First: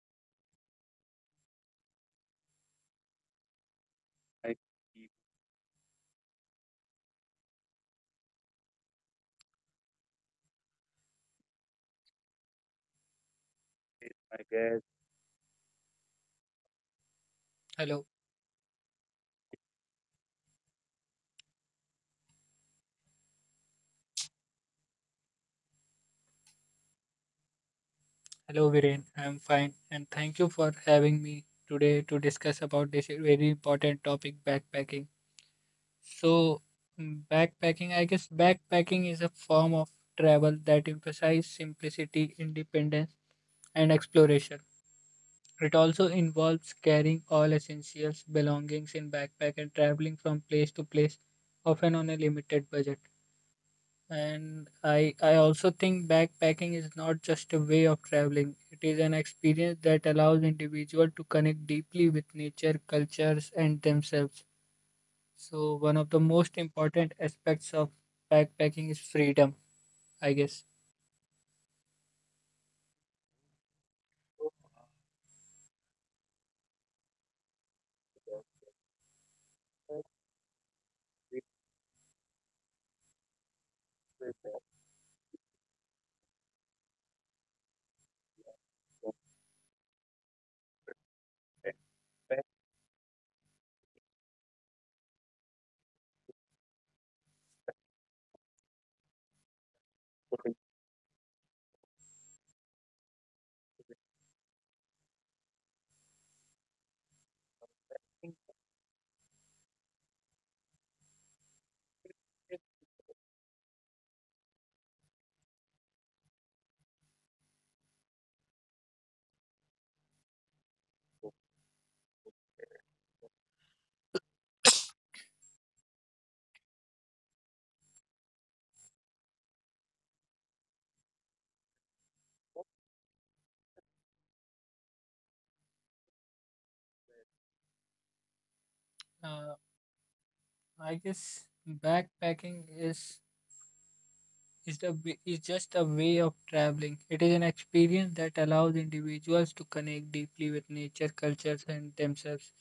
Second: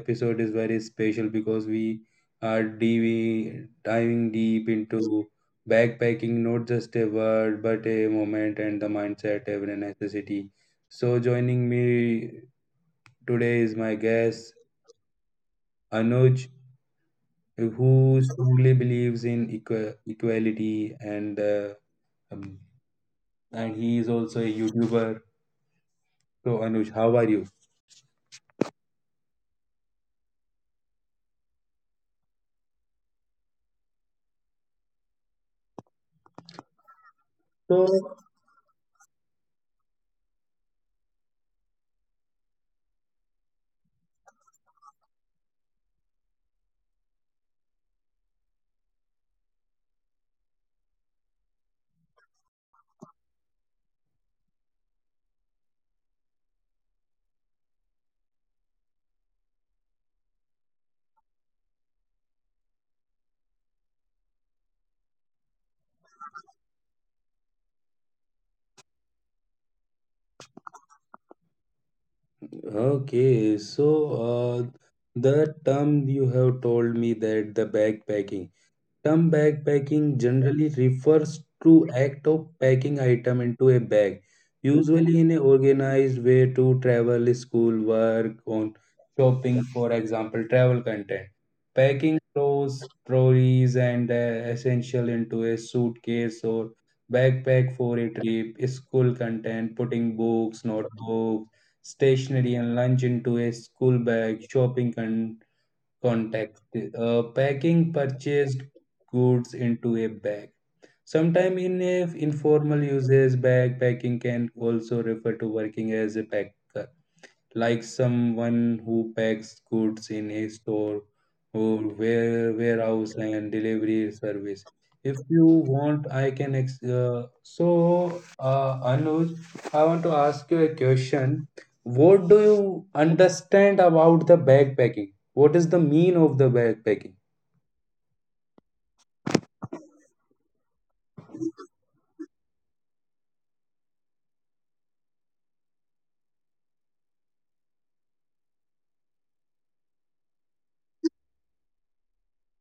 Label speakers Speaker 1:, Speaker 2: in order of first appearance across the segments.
Speaker 1: episode is very special because we are diving
Speaker 2: like
Speaker 1: deep
Speaker 2: he
Speaker 1: into backpacking, not just a word but a moment and the mindset every necessity. So joining me today is my
Speaker 2: is my
Speaker 1: guest
Speaker 2: guest.
Speaker 1: Anuj,
Speaker 2: Hello,
Speaker 1: who strongly believes in equality um, and he is also a YouTuber. So, Anuj, how are you?
Speaker 2: hello Viren. I'm fine and thank you for having me today to discuss about this very important topic, backpacking. So,
Speaker 1: So,
Speaker 2: backpacking, I guess backpacking is a form of travel that emphasizes simplicity, independence, and exploration. It also involves carrying all essentials, belongings in backpack and traveling from place to place, often on a limited budget. And I also think backpacking is not just a way of traveling. It is an experience that allows individual to connect deeply with nature, cultures, and themselves. So one of the most important aspects of backpacking is freedom, I guess.
Speaker 1: okay, so uh, the term you have told me that the backpacking. Term backpacking generally refers to act of packing item into a bag, usually in an organized way to travel, school, work, on shopping, for example, travel content. Packing clothes, trolley's and essential into a suitcase or backpack for a trip, school content, putting books, notebooks, stationery and lunch into a school bag, context. Packing purchased goods into a bag. Sometimes in a informal usage, backpacking can also refer to working as a packer like someone who packs goods in a store or warehouse and delivery service. If you want, I can. Anuj, I want to ask you a question. What do you understand about the backpacking? What is the mean of the backpacking?
Speaker 2: Uh, I guess backpacking is just a way of traveling. It is an experience that allows individuals to connect deeply with nature, cultures, and themselves.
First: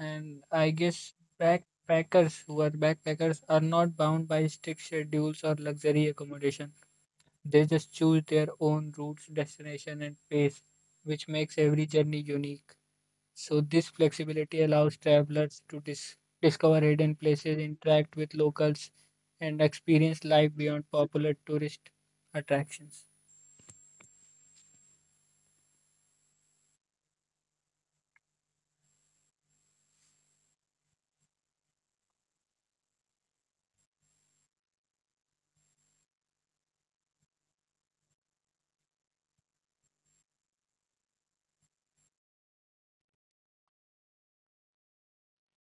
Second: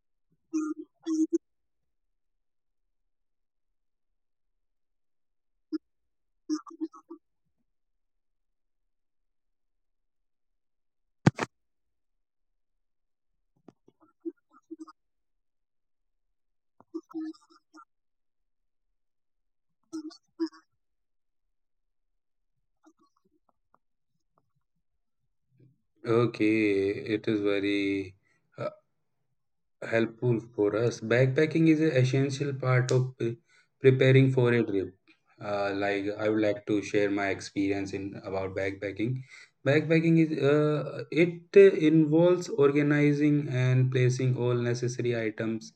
Speaker 2: And I guess backpackers are not bound by strict schedules or luxury accommodation. They just choose their own routes, destination, and pace, which makes every journey unique. So this flexibility allows travelers to discover hidden places, interact with locals, and experience life beyond popular tourist attractions.
Speaker 1: Okay, it is very helpful for us. Backpacking is an essential part of preparing for a trip. Like I would like to share my experience in about backpacking. Backpacking is it involves organizing and placing all necessary items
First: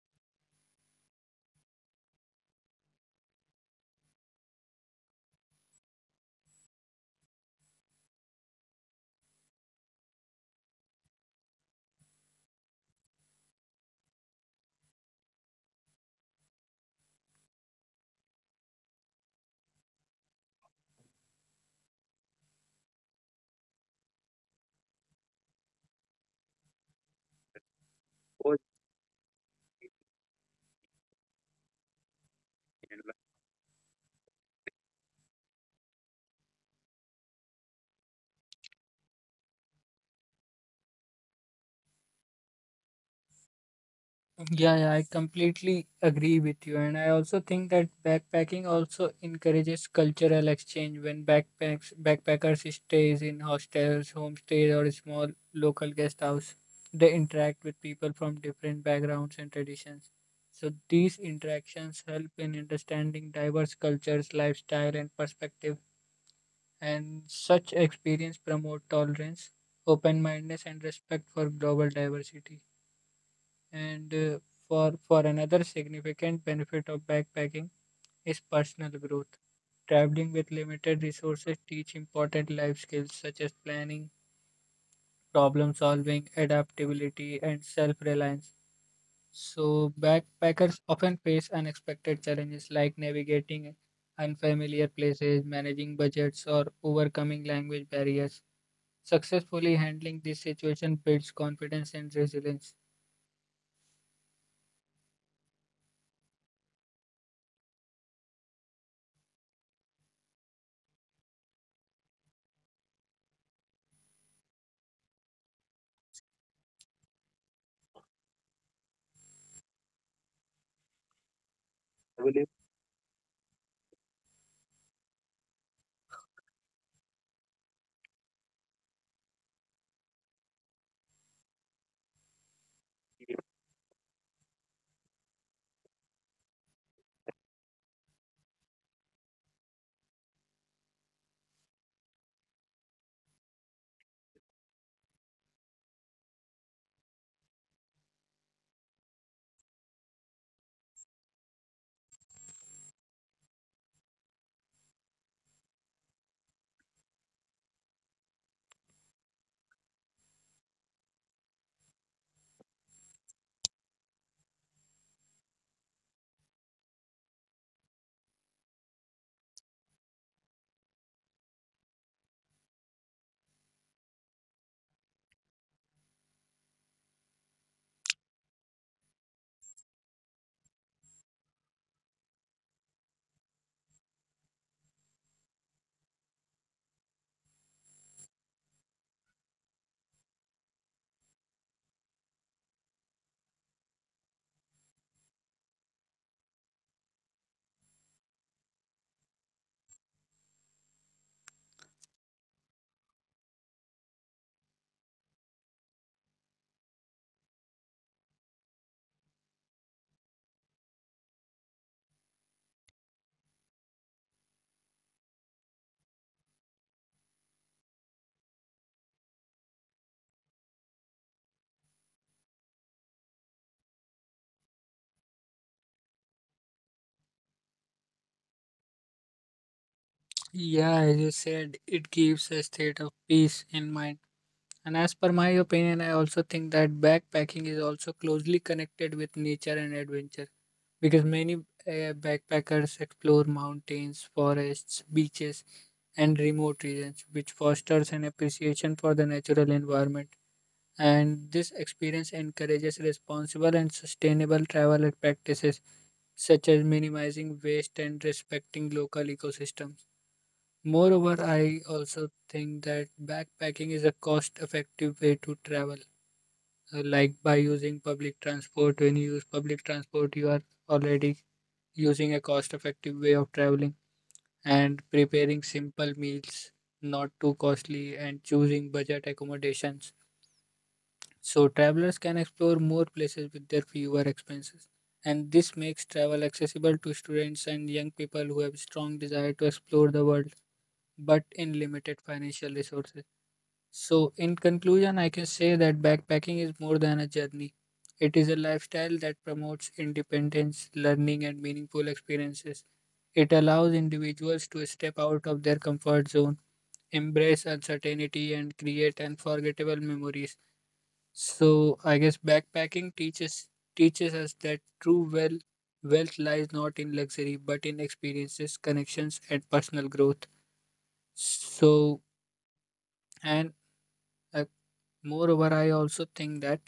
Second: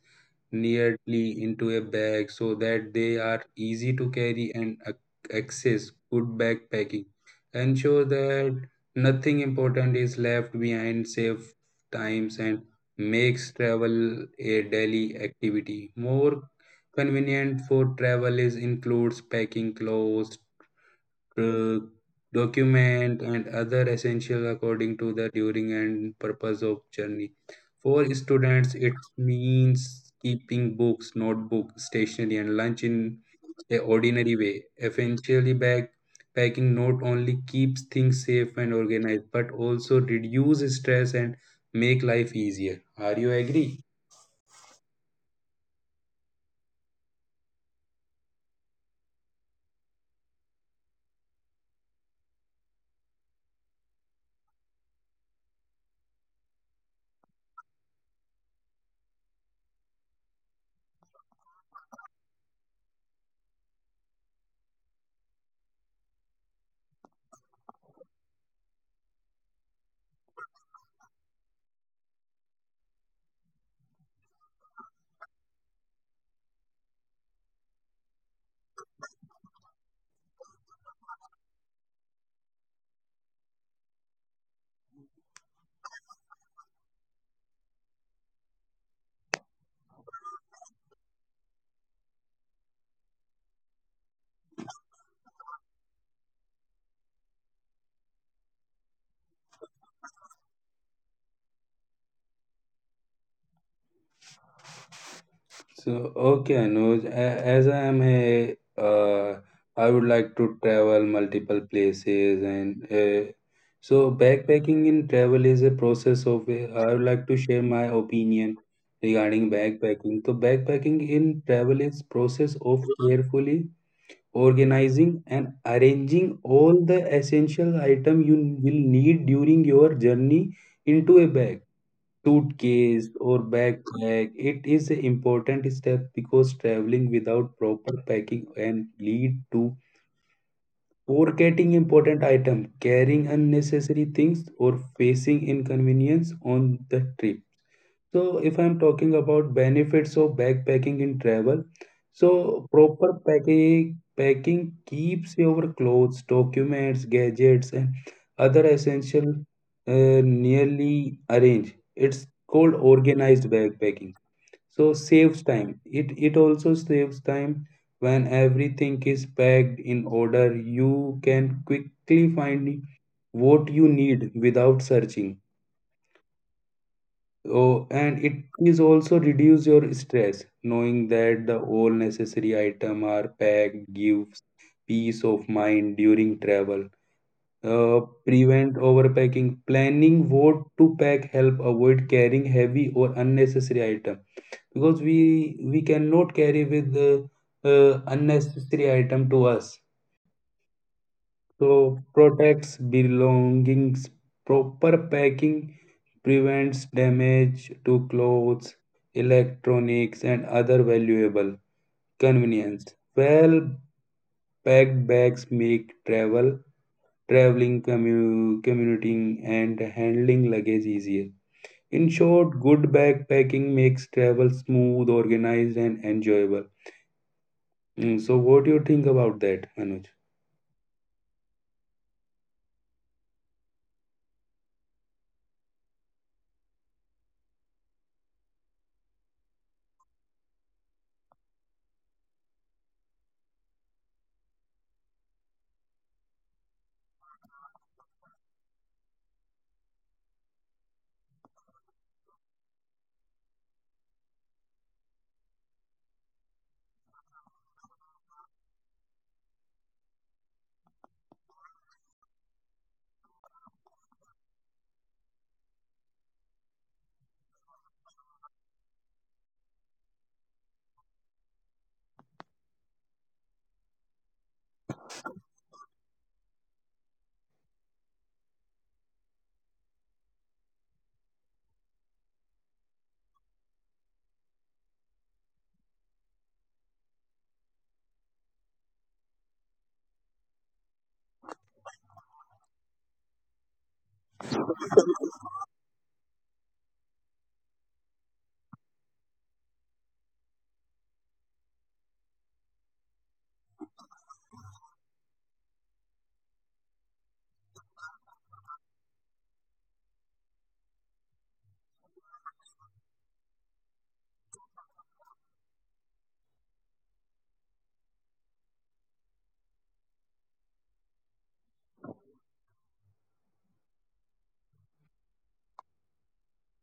Speaker 1: neatly into a bag so that they are easy to carry and access. Good backpacking. Ensure that nothing important is left behind, save times, and makes travel a daily activity. More convenient for travel is includes packing clothes, uh, document and other essential according to the during and purpose of journey for students it means keeping books notebook stationery and lunch in a ordinary way essentially bag packing not only keeps things safe and organized but also reduce stress and make life easier, are you agree?
Speaker 2: Yeah, yeah, I completely agree with you. And I also think that backpacking also encourages cultural exchange when backpacks backpackers stays in hostels, homestays or small local guest house. They interact with people from different backgrounds and traditions. So these interactions help in understanding diverse cultures, lifestyle and perspective. And such experience promote tolerance, open-mindedness and respect for global diversity and for another significant benefit of backpacking is personal growth. Traveling with limited resources teach important life skills such as planning, problem solving, adaptability and self-reliance. So backpackers often face unexpected challenges like navigating unfamiliar places, managing budgets or overcoming language barriers. Successfully handling this situation builds confidence and resilience.
Speaker 1: So, okay, Anuj, as I am a, I would like to travel multiple places and so backpacking in travel is a process of, I would like to share my opinion regarding backpacking. So backpacking in travel is process of carefully organizing and arranging all the essential item you will need during your journey into a bag suitcase or backpack. It is an important step because traveling without proper packing can lead to forgetting important items, carrying unnecessary things, or facing inconvenience on the trip. So, if I'm talking about benefits of backpacking in travel, so proper packing packing keeps your clothes, documents, gadgets, and other essential nearly arranged. It's called organized backpacking. So saves time. It also saves time when everything is packed in order. You can quickly find what you need without searching. Oh, and it is also reduce your stress, knowing that the all necessary item are packed gives peace of mind during travel. Uh, Prevent overpacking. Planning what to pack help avoid carrying heavy or unnecessary item because we cannot carry with the unnecessary item to us. So protects belongings, proper packing prevents damage to clothes, electronics, and other valuable convenience. Well packed bags make travel, traveling, commuting, and handling luggage easier. In short, good backpacking makes travel smooth, organized, and enjoyable. So, what do you think about that, Anuj?
Speaker 2: Yeah, as you said, it gives a state of peace in mind. And as per my opinion, I also think that backpacking is also closely connected with nature and adventure because many backpackers explore mountains, forests, beaches, and remote regions, which fosters an appreciation for the natural environment. And this experience encourages responsible and sustainable travel practices, such as minimizing waste and respecting local ecosystems. Moreover, I also think that backpacking is a cost-effective way to travel. Like by using public transport, when you use public transport, you are already using a cost-effective way of traveling and preparing simple meals, not too costly, and choosing budget accommodations. So travelers can explore more places with their fewer expenses. And this makes travel accessible to students and young people who have strong desire to explore the world, but in limited financial resources. So, in conclusion, I can say that backpacking is more than a journey. It is a lifestyle that promotes independence, learning, and meaningful experiences. It allows individuals to step out of their comfort zone, embrace uncertainty, and create unforgettable memories. So, I guess backpacking teaches us that true wealth lies not in luxury but in experiences, connections, and personal growth. So, and uh, moreover, I also think that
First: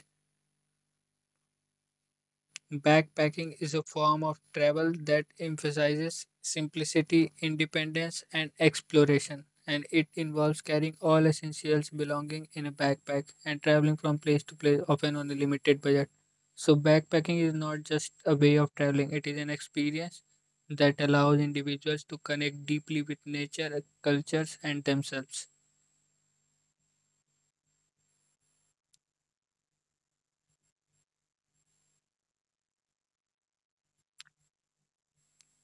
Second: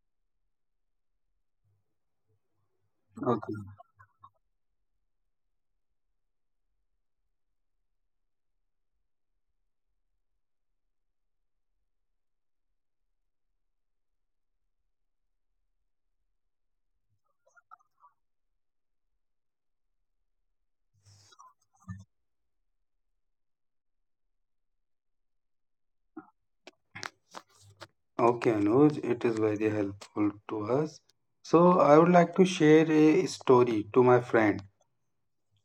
Speaker 2: backpacking
Speaker 1: Okay.
Speaker 2: is a form of travel that emphasizes simplicity, independence, and exploration, and it involves carrying all essentials belonging in a backpack and traveling from place to place, often on a limited budget. So, backpacking is not just a way of traveling, it is an experience that allows individuals to connect deeply with nature, cultures, and themselves.
Speaker 1: Okay, Anuj, it is very helpful to us. So I would like to share a story to my friend.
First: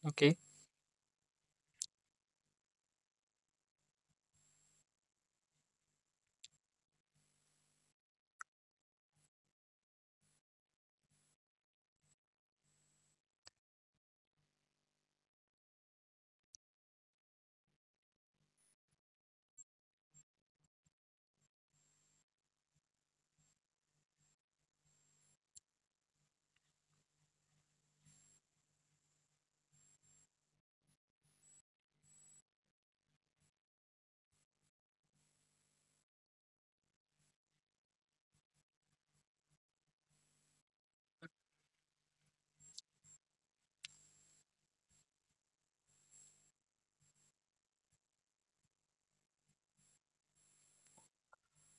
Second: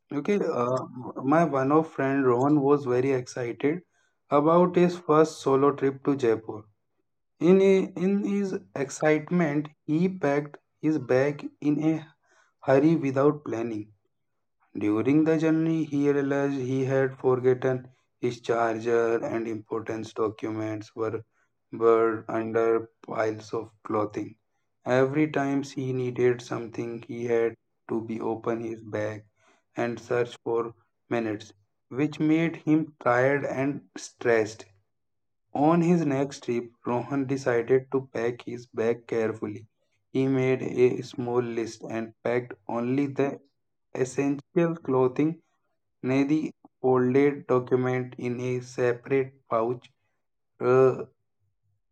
Speaker 2: Okay.
Speaker 1: Okay, my one of friend Rohan was very excited about his first solo trip to Jaipur. In his excitement, he packed his bag in a hurry without planning. During the journey, he realized he had forgotten his charger and important documents were buried under piles of clothing. Every time he needed something, he had to be open his bag and search for minutes, which made him tired and stressed. On his next trip, Rohan decided to pack his bag carefully. He made a small list and packed only the essential clothing. Nadi folded document in a separate pouch uh,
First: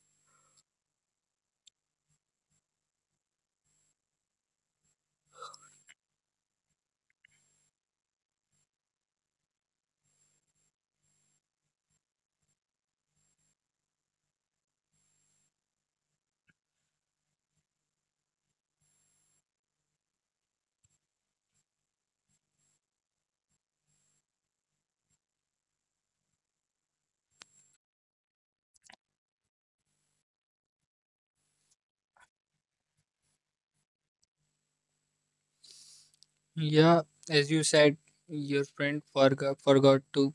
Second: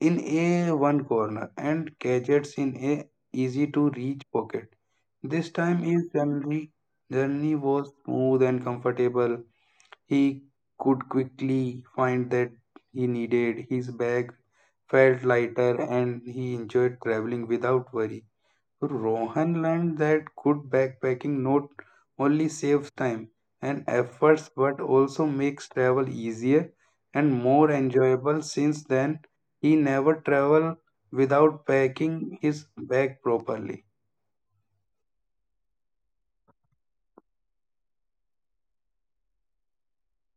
Speaker 1: in a one corner and gadgets in a easy to reach pocket. This time his family journey was smooth and comfortable. He could quickly find that he needed his bag felt lighter and he enjoyed traveling without worry. So Rohan learned that good backpacking not only saves time and efforts but also makes travel easier and more enjoyable. Since then, he never traveled without packing his bag properly.
Speaker 2: Yeah, as you said, your friend forgot to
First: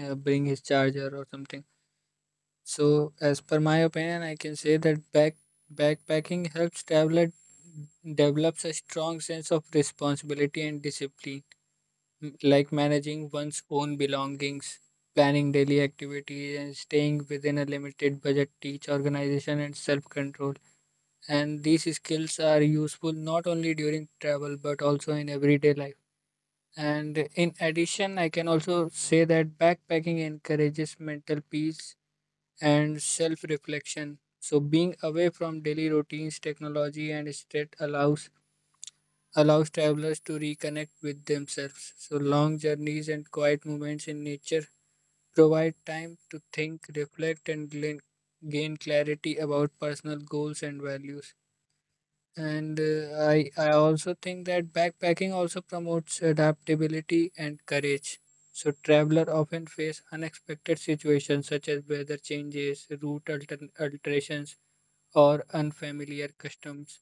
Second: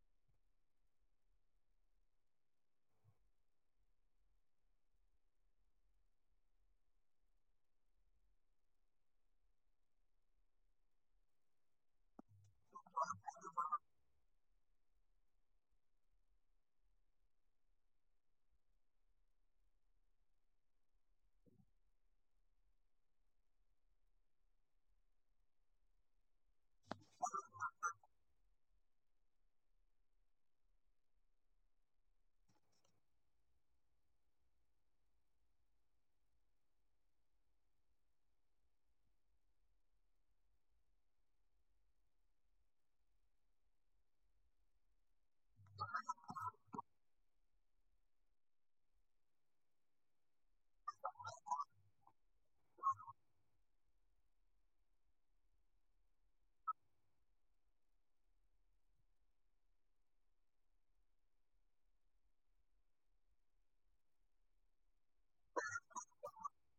Speaker 2: bring his charger or something. So, as per my opinion, I can say that backpacking helps traveler develops a strong sense of responsibility and discipline, like managing one's own belongings, planning daily activities, and staying within a limited budget teach organization and self-control. And these skills are useful not only during travel but also in everyday life. And in addition, I can also say that backpacking encourages mental peace and self reflection. So, being away from daily routines, technology, and state allows travelers to reconnect with themselves. So, long journeys and quiet moments in nature provide time to think, reflect, gain clarity about personal goals and values. And I also think that backpacking also promotes adaptability and courage. So travelers often face unexpected situations such as weather changes, alterations, or unfamiliar customs.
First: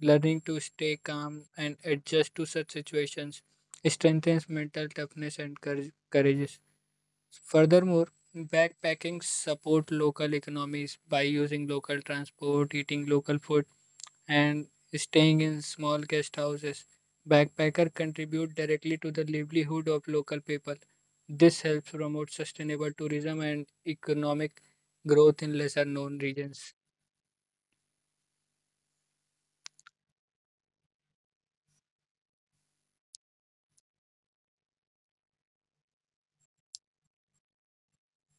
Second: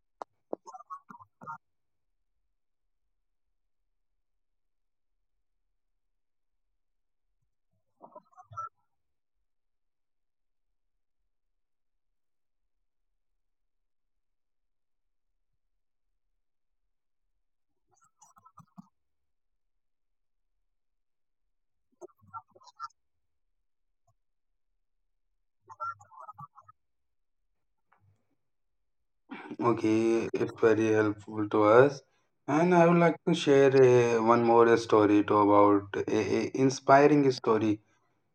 Speaker 2: Learning to stay calm and adjust to such situations strengthens mental toughness and courage. Furthermore, backpacking support local economies by using local transport, eating local food and staying in small guest houses. Backpacker contribute directly to the livelihood of local people. This helps promote sustainable tourism and economic growth in lesser known regions.
Speaker 1: Okay, it's very helpful to us. And I would like to share one more story to about a inspiring story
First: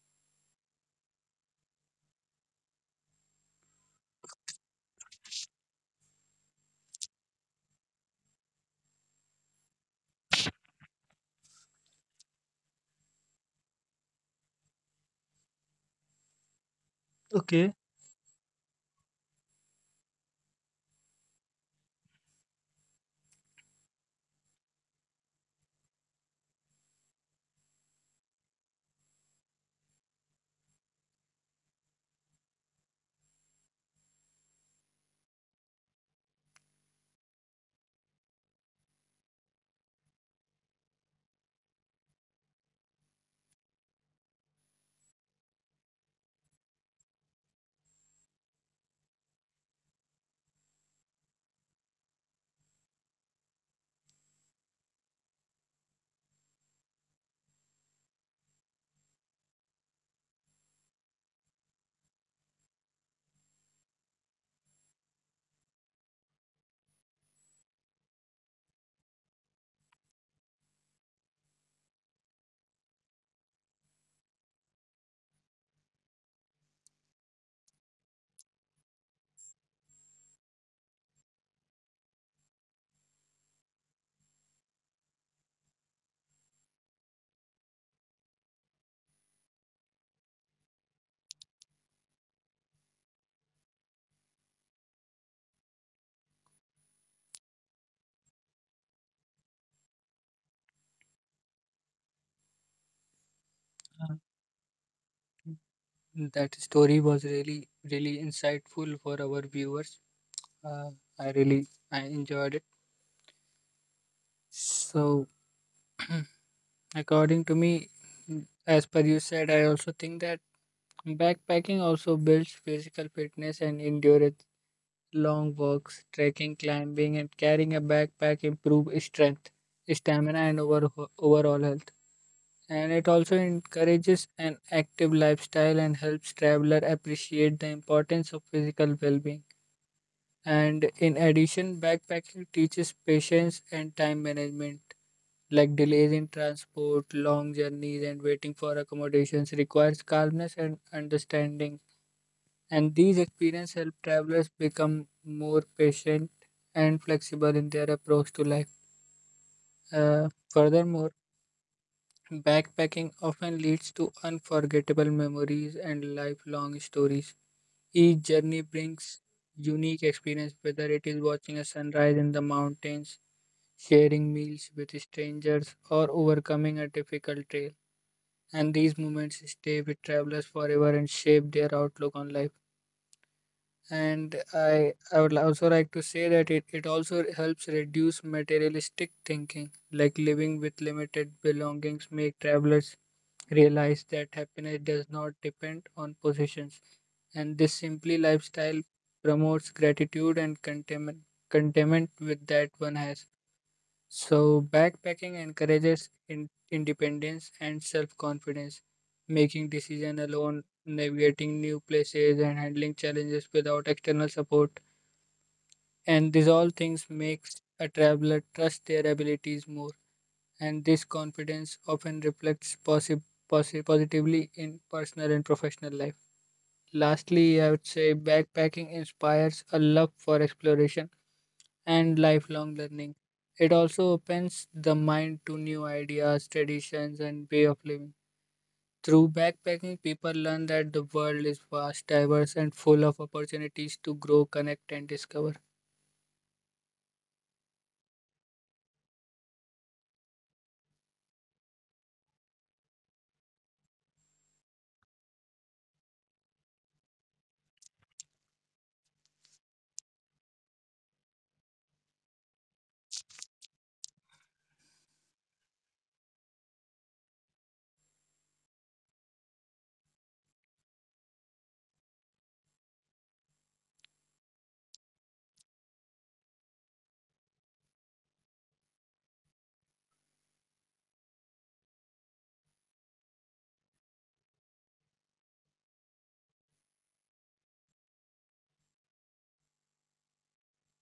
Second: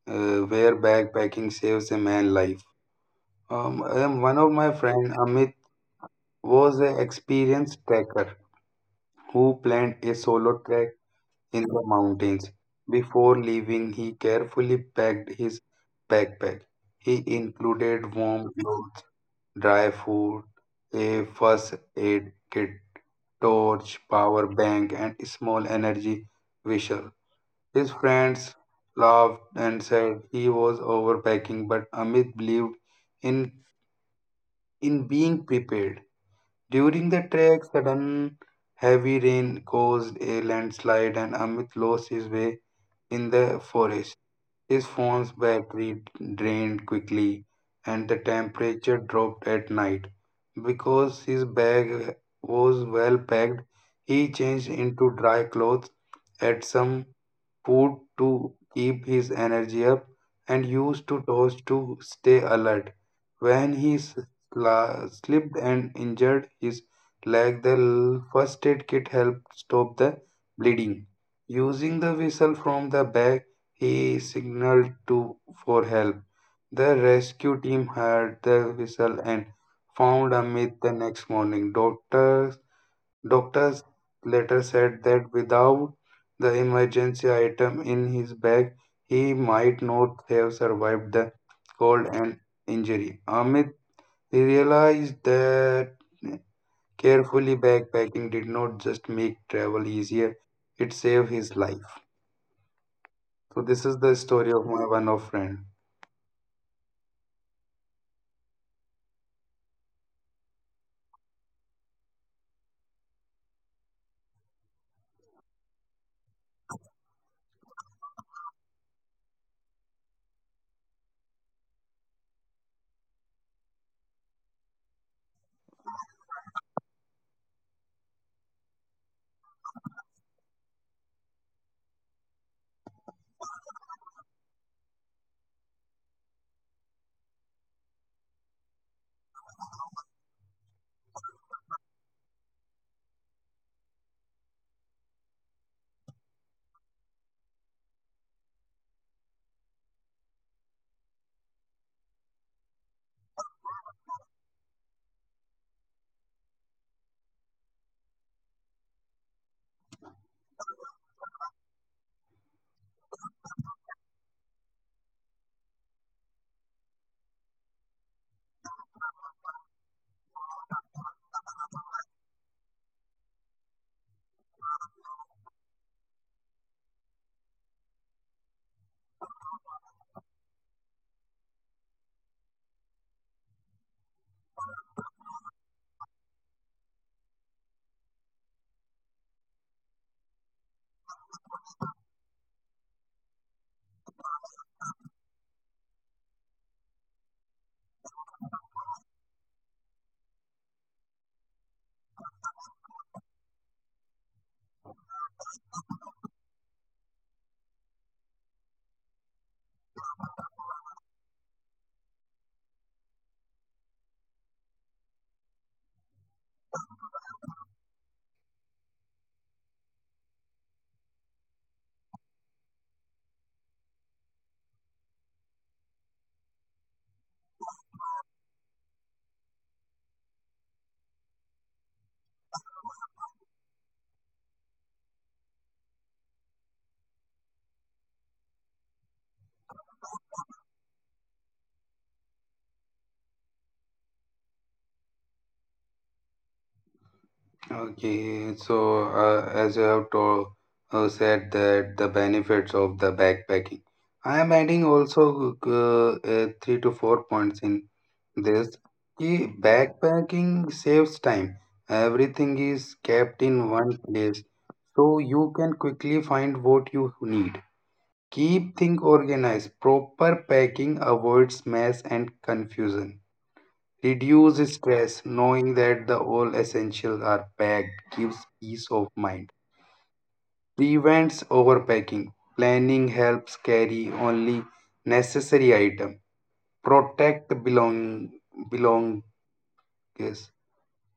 Speaker 1: where backpacking saves a man life. One of my friend Amit was an experienced trekker who planned a solo trek in the mountains. Before leaving, he carefully packed his backpack. He
Speaker 2: Okay.
Speaker 1: included warm clothes, dry food, a first aid kit, torch, power bank, and small energy visual. His friends laughed and said he was overpacking, but Amit believed in in being prepared. During the trek, sudden heavy rain caused a landslide, and Amit lost his way in the forest. His phone's battery drained quickly, and the temperature dropped at night. Because his bag was well packed, he changed into dry clothes at some food to keep his energy up, and used to toast to stay alert. When he slipped and injured his leg, the first aid kit helped stop the bleeding. Using the whistle from the bag, he signaled to for help. The rescue team heard the whistle and found Amit the next morning. Doctors later said that without the emergency item in his bag, he might not have survived the cold and injury. Amit realized that carefully backpacking did not just make travel easier, it saved his life. So this is the
Speaker 2: Uh,
Speaker 1: story of my one of friend.
Speaker 2: That story was really, really insightful for our viewers. Uh, I really, I enjoyed it. So, according to me, as per you said, I also think that backpacking also builds physical fitness and endurance. Long walks, trekking, climbing, and carrying a backpack improve strength, stamina, and overall health. And it also encourages an active lifestyle and helps traveler appreciate the importance of physical well-being. And in addition, backpacking teaches patience and time management. Like delays in transport, long journeys, and waiting for accommodations requires calmness and understanding and these experiences help travelers become more patient and flexible in their approach to life. Furthermore, backpacking often leads to unforgettable memories and lifelong stories. Each journey brings unique experience, whether it is watching a sunrise in the mountains, sharing meals with strangers, or overcoming a difficult trail. And these moments stay with travelers forever and shape their outlook on life. And I would also like to say that it also helps reduce materialistic thinking like living with limited belongings make travelers realize that happiness does not depend on possessions. And this simply lifestyle promotes gratitude and contentment with that one has. So, backpacking encourages independence and self confidence, making decisions alone, navigating new places, and handling challenges without external support. And these all things makes a traveler trust their abilities more. And this confidence often reflects positively in personal and professional life. Lastly, I would say backpacking inspires a love for exploration and lifelong learning. It also opens the mind to new ideas, traditions, and way of living. Through backpacking, people learn that the world is vast, diverse, and full of opportunities to grow, connect, and discover.
Speaker 1: Okay, so as you have told, said that the benefits of the backpacking, I am adding also 3 to 4 points in this. Ki backpacking saves time. Everything is kept in one place, so you can quickly find what you need. Keep things organized. Proper packing avoids mess and confusion. Reduce stress, knowing that the all essentials are packed, gives peace of mind. Prevents overpacking. Planning helps carry only necessary item. Protect belong yes.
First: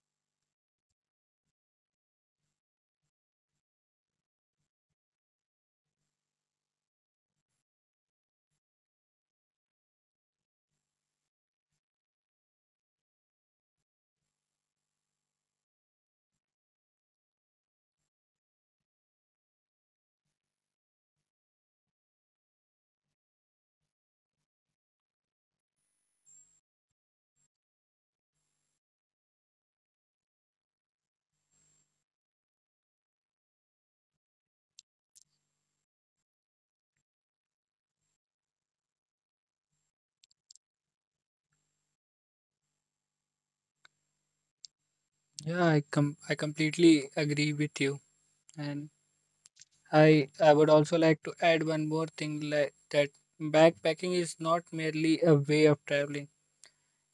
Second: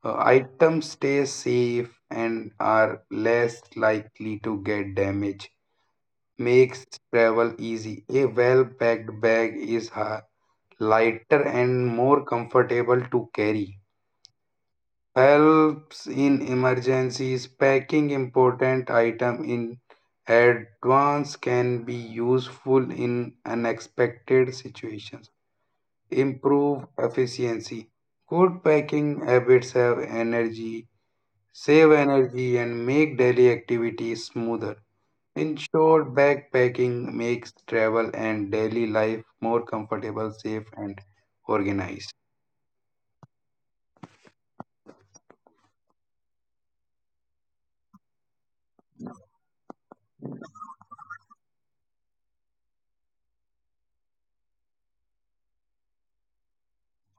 Speaker 1: Items stay safe and are less likely to get damaged. Makes travel easy. A well packed bag is lighter and more comfortable to carry. Helps in emergencies, packing important item in advance can be useful in unexpected situations. Improve efficiency, good packing habits have energy, save energy and make daily activities smoother. In short, backpacking makes travel and daily life more comfortable, safe and organized.
Speaker 2: Yeah, I completely agree with you, and I would also like to add one more thing like that backpacking is not merely a way of traveling.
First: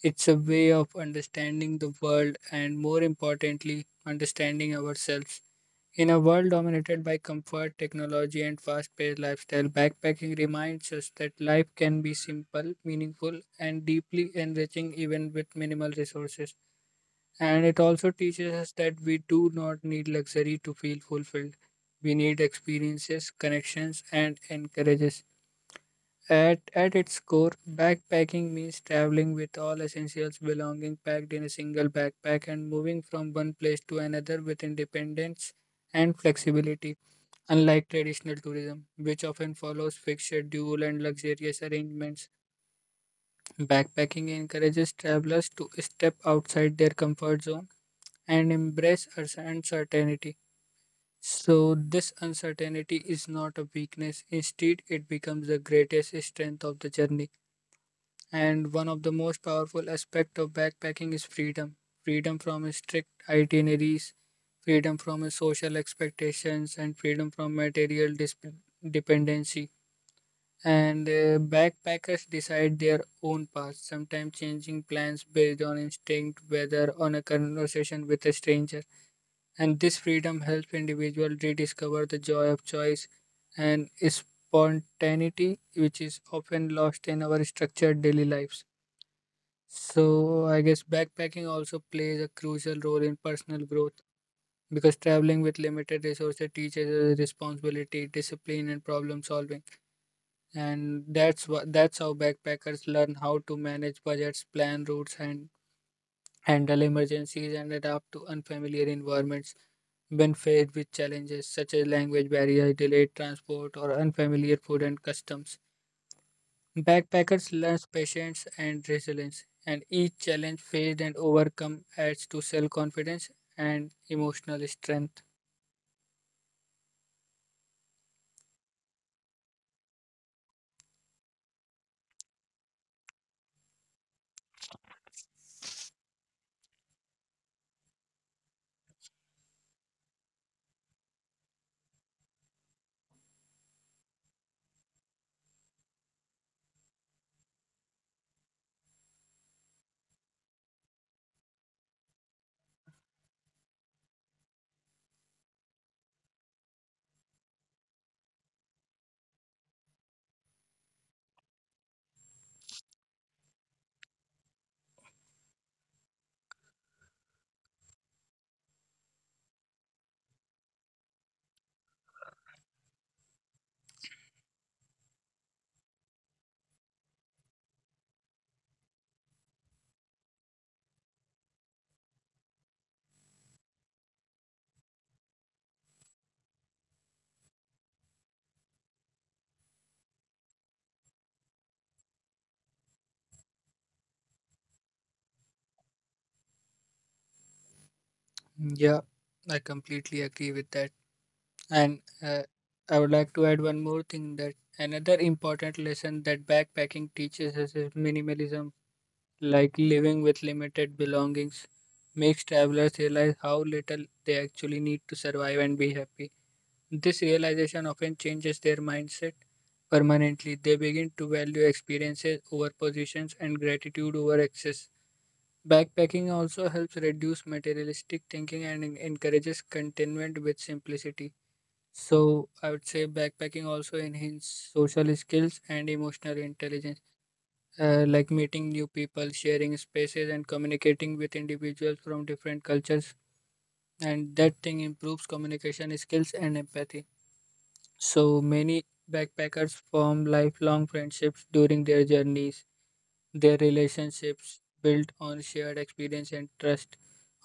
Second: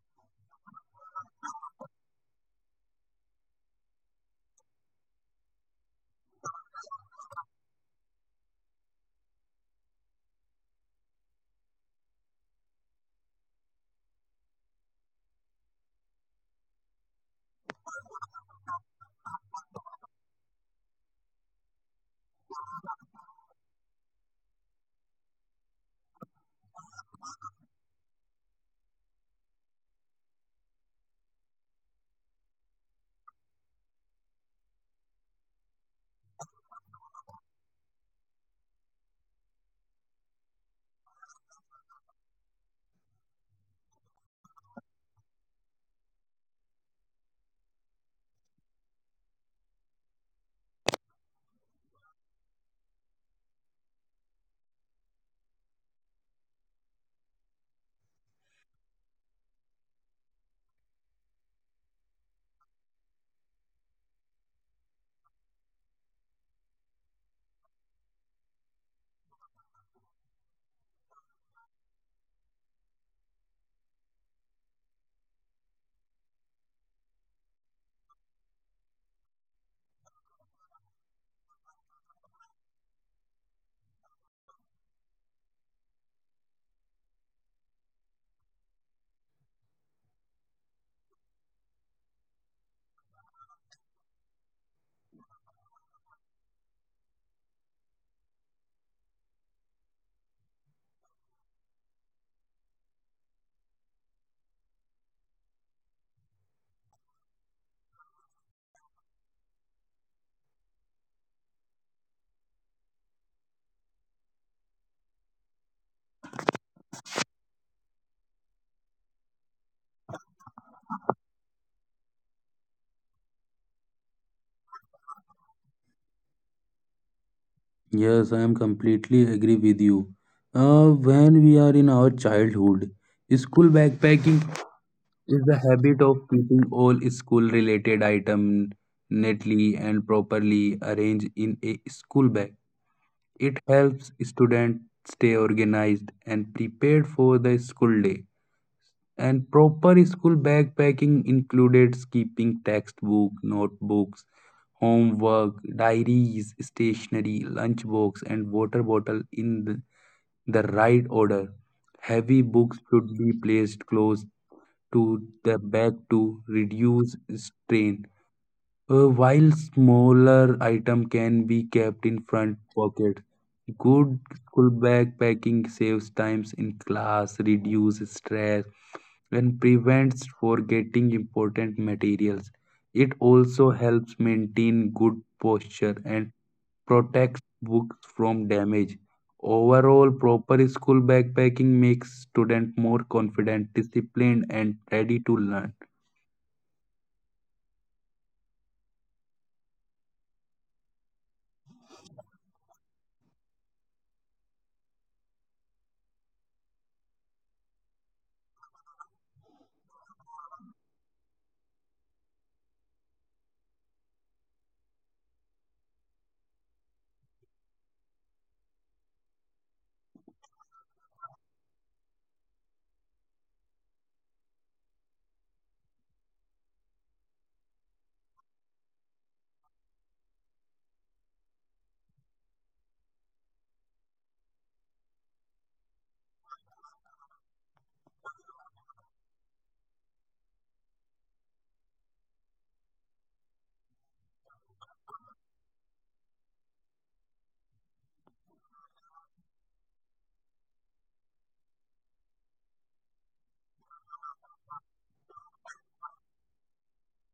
Speaker 2: It's a way of understanding the world and more importantly, understanding ourselves. In a world dominated by comfort, technology, and fast paced lifestyle, backpacking reminds us that life can be simple, meaningful, and deeply enriching even with minimal resources. And it also teaches us that we do not need luxury to feel fulfilled. We need experiences, connections, and encourages. At its core, backpacking means traveling with all essentials belonging packed in a single backpack and moving from one place to another with independence and flexibility. Unlike traditional tourism, which often follows fixed schedule and luxurious arrangements, backpacking encourages travelers to step outside their comfort zone and embrace uncertainty. So, this uncertainty is not a weakness, instead, it becomes the greatest strength of the journey. And one of the most powerful aspects of backpacking is freedom from strict itineraries, freedom from social expectations, and freedom from material dependency. And backpackers decide their own path, sometimes changing plans based on instinct, whether on a conversation with a stranger. And this freedom helps individuals rediscover the joy of choice and spontaneity, which is often lost in our structured daily lives. So, I guess backpacking also plays a crucial role in personal growth because traveling with limited resources teaches us responsibility, discipline, and problem solving. And that's how backpackers learn how to manage budgets, plan routes, and handle emergencies and adapt to unfamiliar environments when faced with challenges such as language barriers, delayed transport, or unfamiliar food and customs. Backpackers learn patience and resilience, and each challenge faced and overcome adds to self confidence and emotional strength.
Speaker 1: Yes, I am completely agree with you. When we are in our childhood, school backpacking is the habit of keeping all school-related items neatly and properly arranged in a school bag. It helps students stay organized and prepared for the school day. And proper school backpacking included keeping textbook, notebooks, homework, diaries, stationery, lunchbox, and water bottle in the right order. Heavy books should be placed close to the back to reduce strain, while smaller item can be kept in front pocket. Good school backpacking saves times in class, reduces stress, and prevents forgetting important materials. It also helps maintain good posture and protects books from damage. Overall, proper school backpacking makes students more confident, disciplined, and ready to learn.
Speaker 2: Yeah, I completely agree with that. And I would like to add one more thing that another important lesson that backpacking teaches us is minimalism, like living with limited belongings, makes travelers realize how little they actually need to survive and be happy. This realization often changes their mindset permanently. They begin to value experiences over positions and gratitude over excess. Backpacking also helps reduce materialistic thinking and encourages contentment with simplicity. So I would say backpacking also enhance social skills and emotional intelligence, like meeting new people, sharing spaces, and communicating with individuals from different cultures. And that thing improves communication skills and empathy. So many backpackers form lifelong friendships during their journeys. Their relationships built on shared experience and trust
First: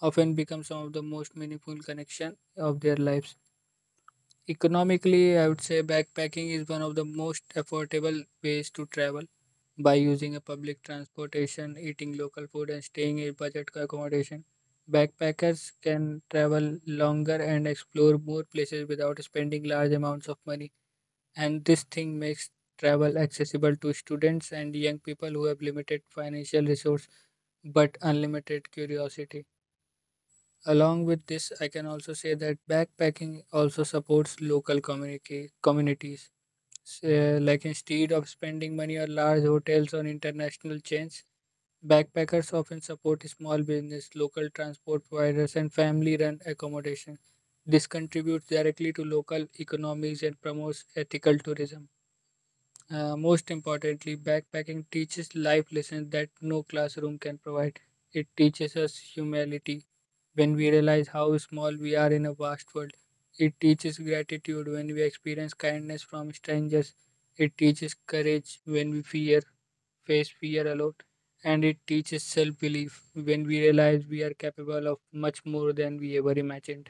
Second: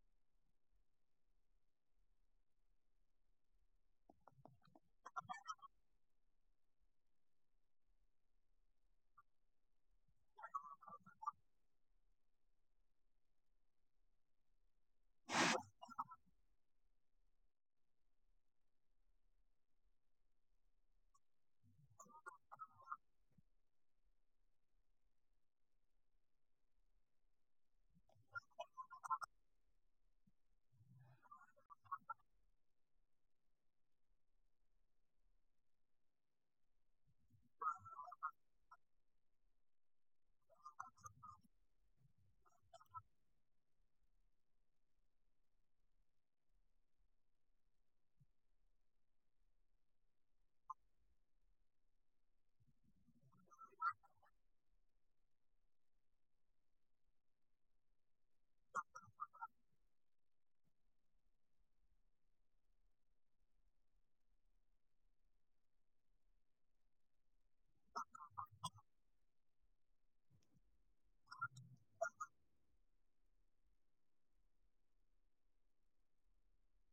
Speaker 2: often become some of the most meaningful connection of their lives. Economically, I would say backpacking is one of the most affordable ways to travel. By using a public transportation, eating local food, and staying in budget accommodation, backpackers can travel longer and explore more places without spending large amounts of money. And this thing makes travel accessible to students and young people who have limited financial resource but unlimited curiosity. Along with this, I can also say that backpacking also supports local community communities. So, like instead of spending money on large hotels or international chains, backpackers often support small business, local transport providers, and family-run accommodation. This contributes directly to local economies and promotes ethical tourism. Most importantly, backpacking teaches life lessons that no classroom can provide. It teaches us humility when we realize how small we are in a vast world. It teaches gratitude when we experience kindness from strangers. It teaches courage when face fear alone. And it teaches self belief when we realize we are capable of much more than we ever imagined.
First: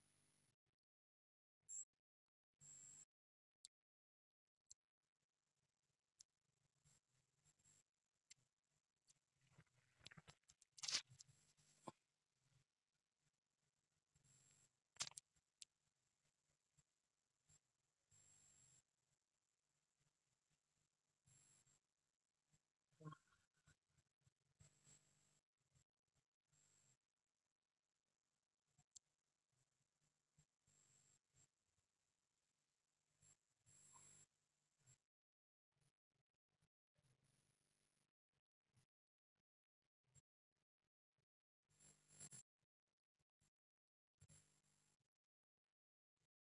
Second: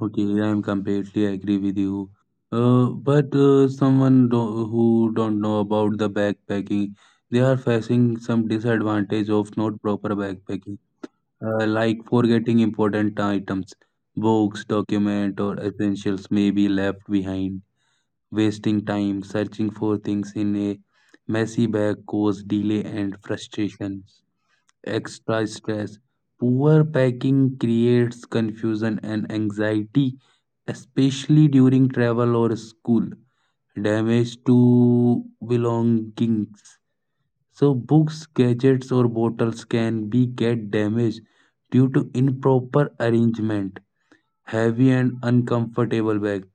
Speaker 1: Okay, yeah, I'm completely agree with you. But someone who don't know about the backpacking, they are facing some disadvantage of not proper backpacking, like forgetting important items, books, document, or essentials may be left behind. Wasting time searching for things in a messy bag cause delay and frustrations. Extra stress. Poor packing creates confusion and anxiety, especially during travel or school. Damage to belongings. So books, gadgets or bottles can be get damaged due to improper arrangement. Heavy and uncomfortable bag,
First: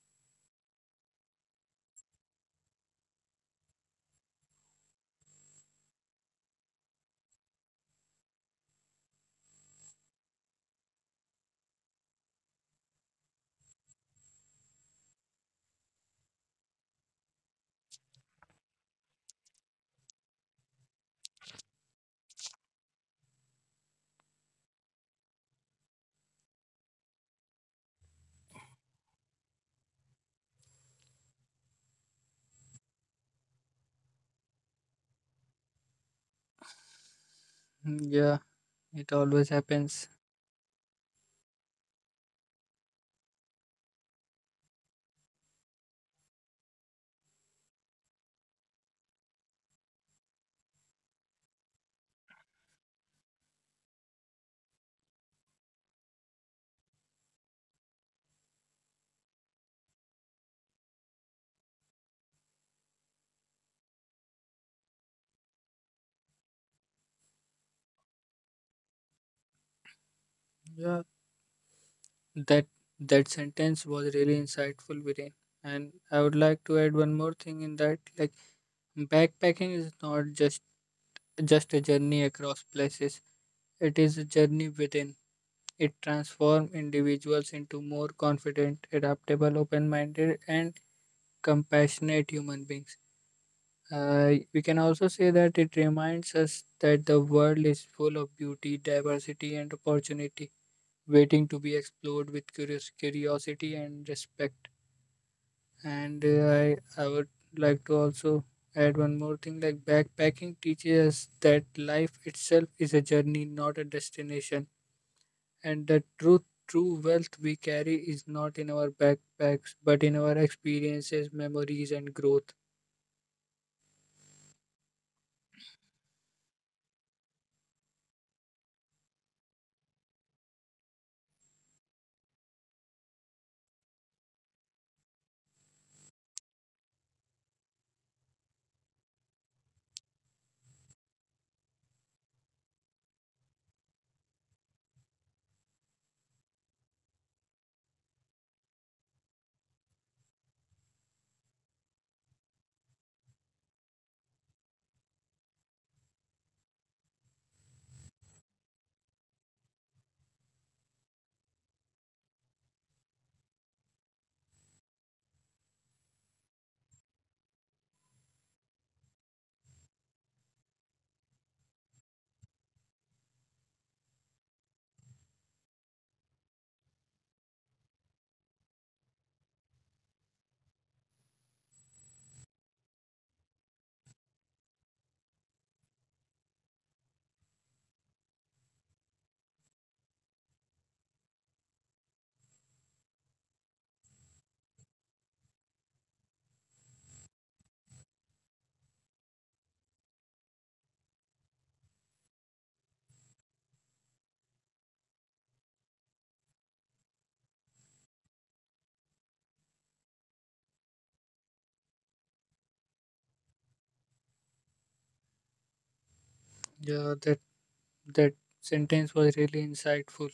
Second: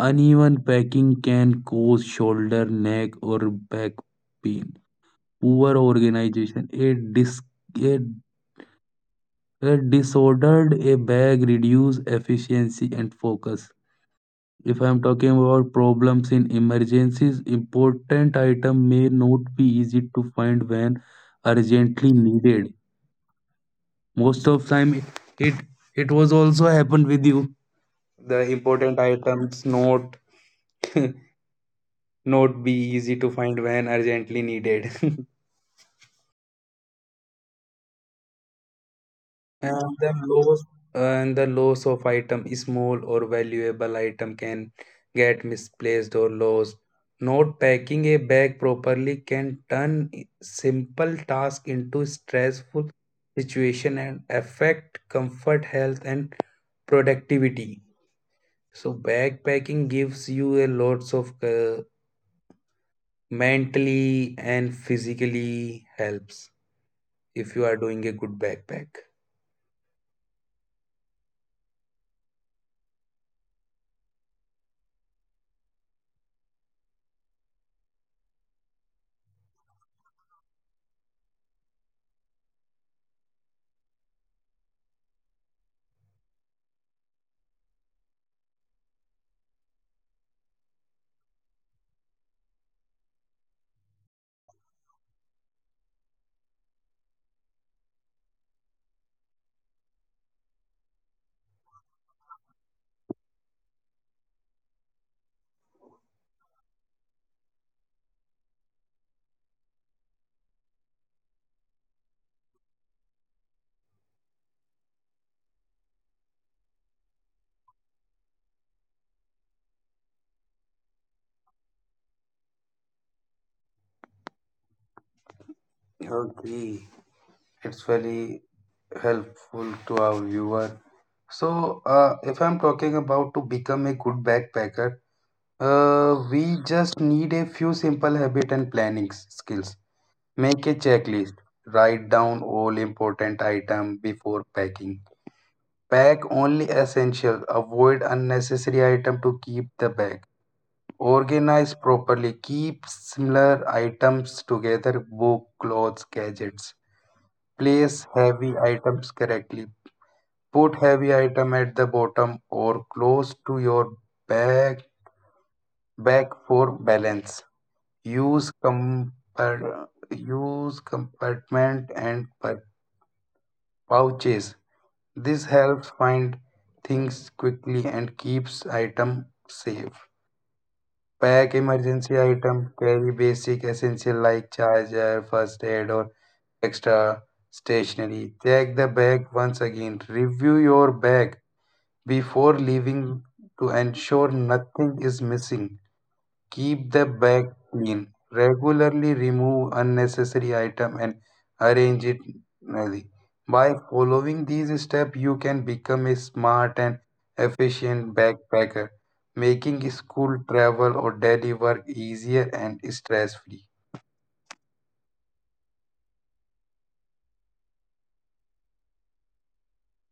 Speaker 1: uneven packing can cause shoulder, neck, or back pain. Poor organization. A, a disordered a bag reduce efficiency and focus. If I am talking about problems in emergencies, important item may not be easy to find when urgently needed. Most of time, it it was also happened with you. The important items not not be easy to find when urgently needed.
Speaker 2: Hmm, yeah, it always
Speaker 1: and
Speaker 2: happens.
Speaker 1: the loss and the loss of item, small or valuable item, can get misplaced or lost. Not packing a bag properly can turn simple task into stressful situation and affect comfort, health, and productivity. So backpacking gives you a lots of mentally and physically helps. If you are doing a good backpack.
Speaker 2: Yeah. That that sentence was really insightful, Viren. And I would like to add one more thing in that, like backpacking is not just a journey across places. It is a journey within. It transforms individuals into more confident, adaptable, open-minded, and compassionate human beings. We can also say that it reminds us that the world is full of beauty, diversity, and opportunity, waiting to be explored with curious curiosity and respect. And I would like to also add one more thing like backpacking teaches us that life itself is a journey, not a destination. And true wealth we carry is not in our backpacks, but in our experiences, memories, and growth.
Speaker 1: Okay, it's very helpful to our viewer. So, if I'm talking about to become a good backpacker, we just need a few simple habit and planning skills. Make a checklist. Write down all important item before packing. Pack only essential. Avoid unnecessary item to keep the bag. Organize properly, keep similar items together, book, clothes, gadgets. Place heavy items correctly, put heavy item at the bottom or close to your back back for balance. use compar- Use compartment and pouches, this helps find things quickly and keeps item safe. Pack emergency item, carry basic essential like charger, first aid or extra stationery. Check the bag once again. Review your bag before leaving to ensure nothing is missing. Keep the bag clean. Regularly remove unnecessary item and arrange it neatly. By following these steps, you can become a smart and efficient backpacker, making school travel or daily work easier and stress free.
Speaker 2: Yeah, that sentence was really insightful.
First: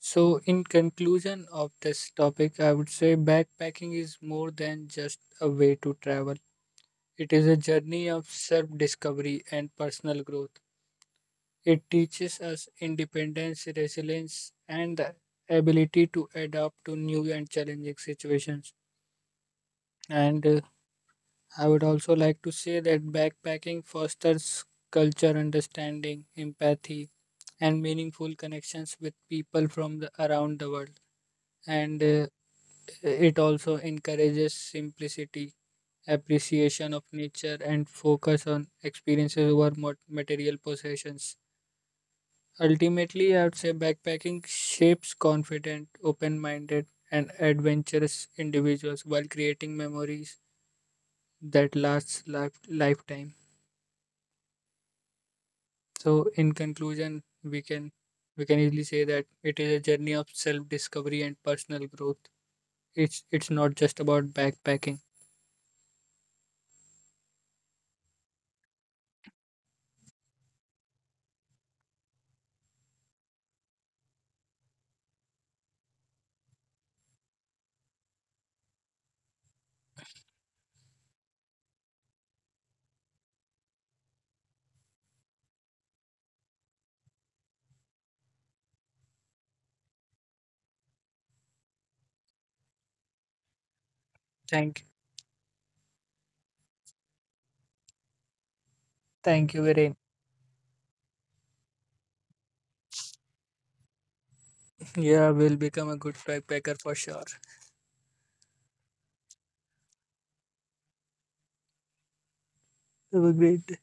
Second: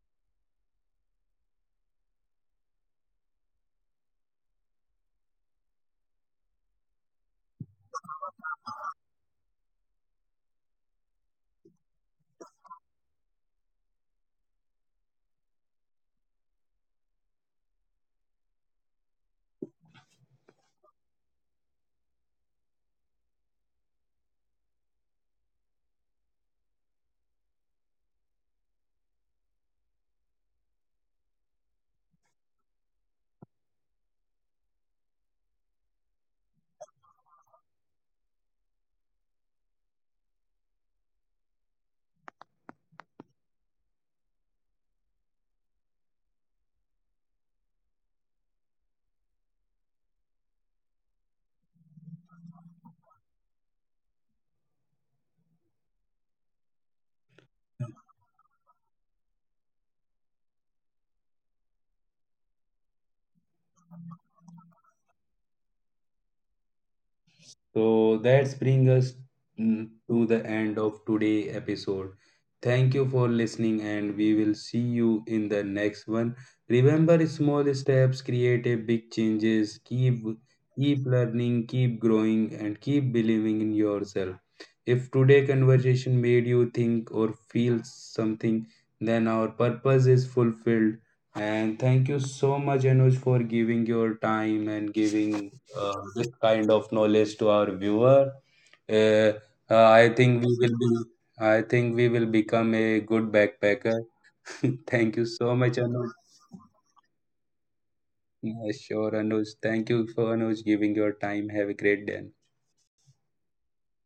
Speaker 2: So, in conclusion of this topic, I would say backpacking is more than just a way to travel. It is a journey of self discovery and personal growth. It teaches us independence, resilience, and the ability to adapt to new and challenging situations. And I would also like to say that backpacking fosters culture understanding, empathy, and meaningful connections with people from around the world. And it also encourages simplicity, appreciation of nature, and focus on experiences over material possessions. Ultimately, I would say backpacking shapes confident, open minded, and adventurous individuals while creating memories that last lifetime. So, in conclusion, we can easily say that it is a journey of self discovery and personal growth. It's not just about backpacking.
Speaker 1: So that brings us to the end of today episode. Thank you for listening and we will see you in the next one. Remember small steps create a big changes. Keep learning, keep growing and keep believing in yourself. If today conversation made you think or feel something, then our purpose is fulfilled. And thank you so much, Anuj, for giving your time and
Speaker 2: Thank
Speaker 1: giving this kind of knowledge to our viewer. Uh,
Speaker 2: Thank you,
Speaker 1: I
Speaker 2: Viren.
Speaker 1: think we will be. I think we will become a good backpacker. Thank you so
Speaker 2: Yeah,
Speaker 1: much,
Speaker 2: we'll
Speaker 1: Anuj.
Speaker 2: become a good backpacker for sure.
Speaker 1: Yeah, sure, Anuj. Thank you for Anuj giving your time. Have a great day.
Speaker 2: Have a great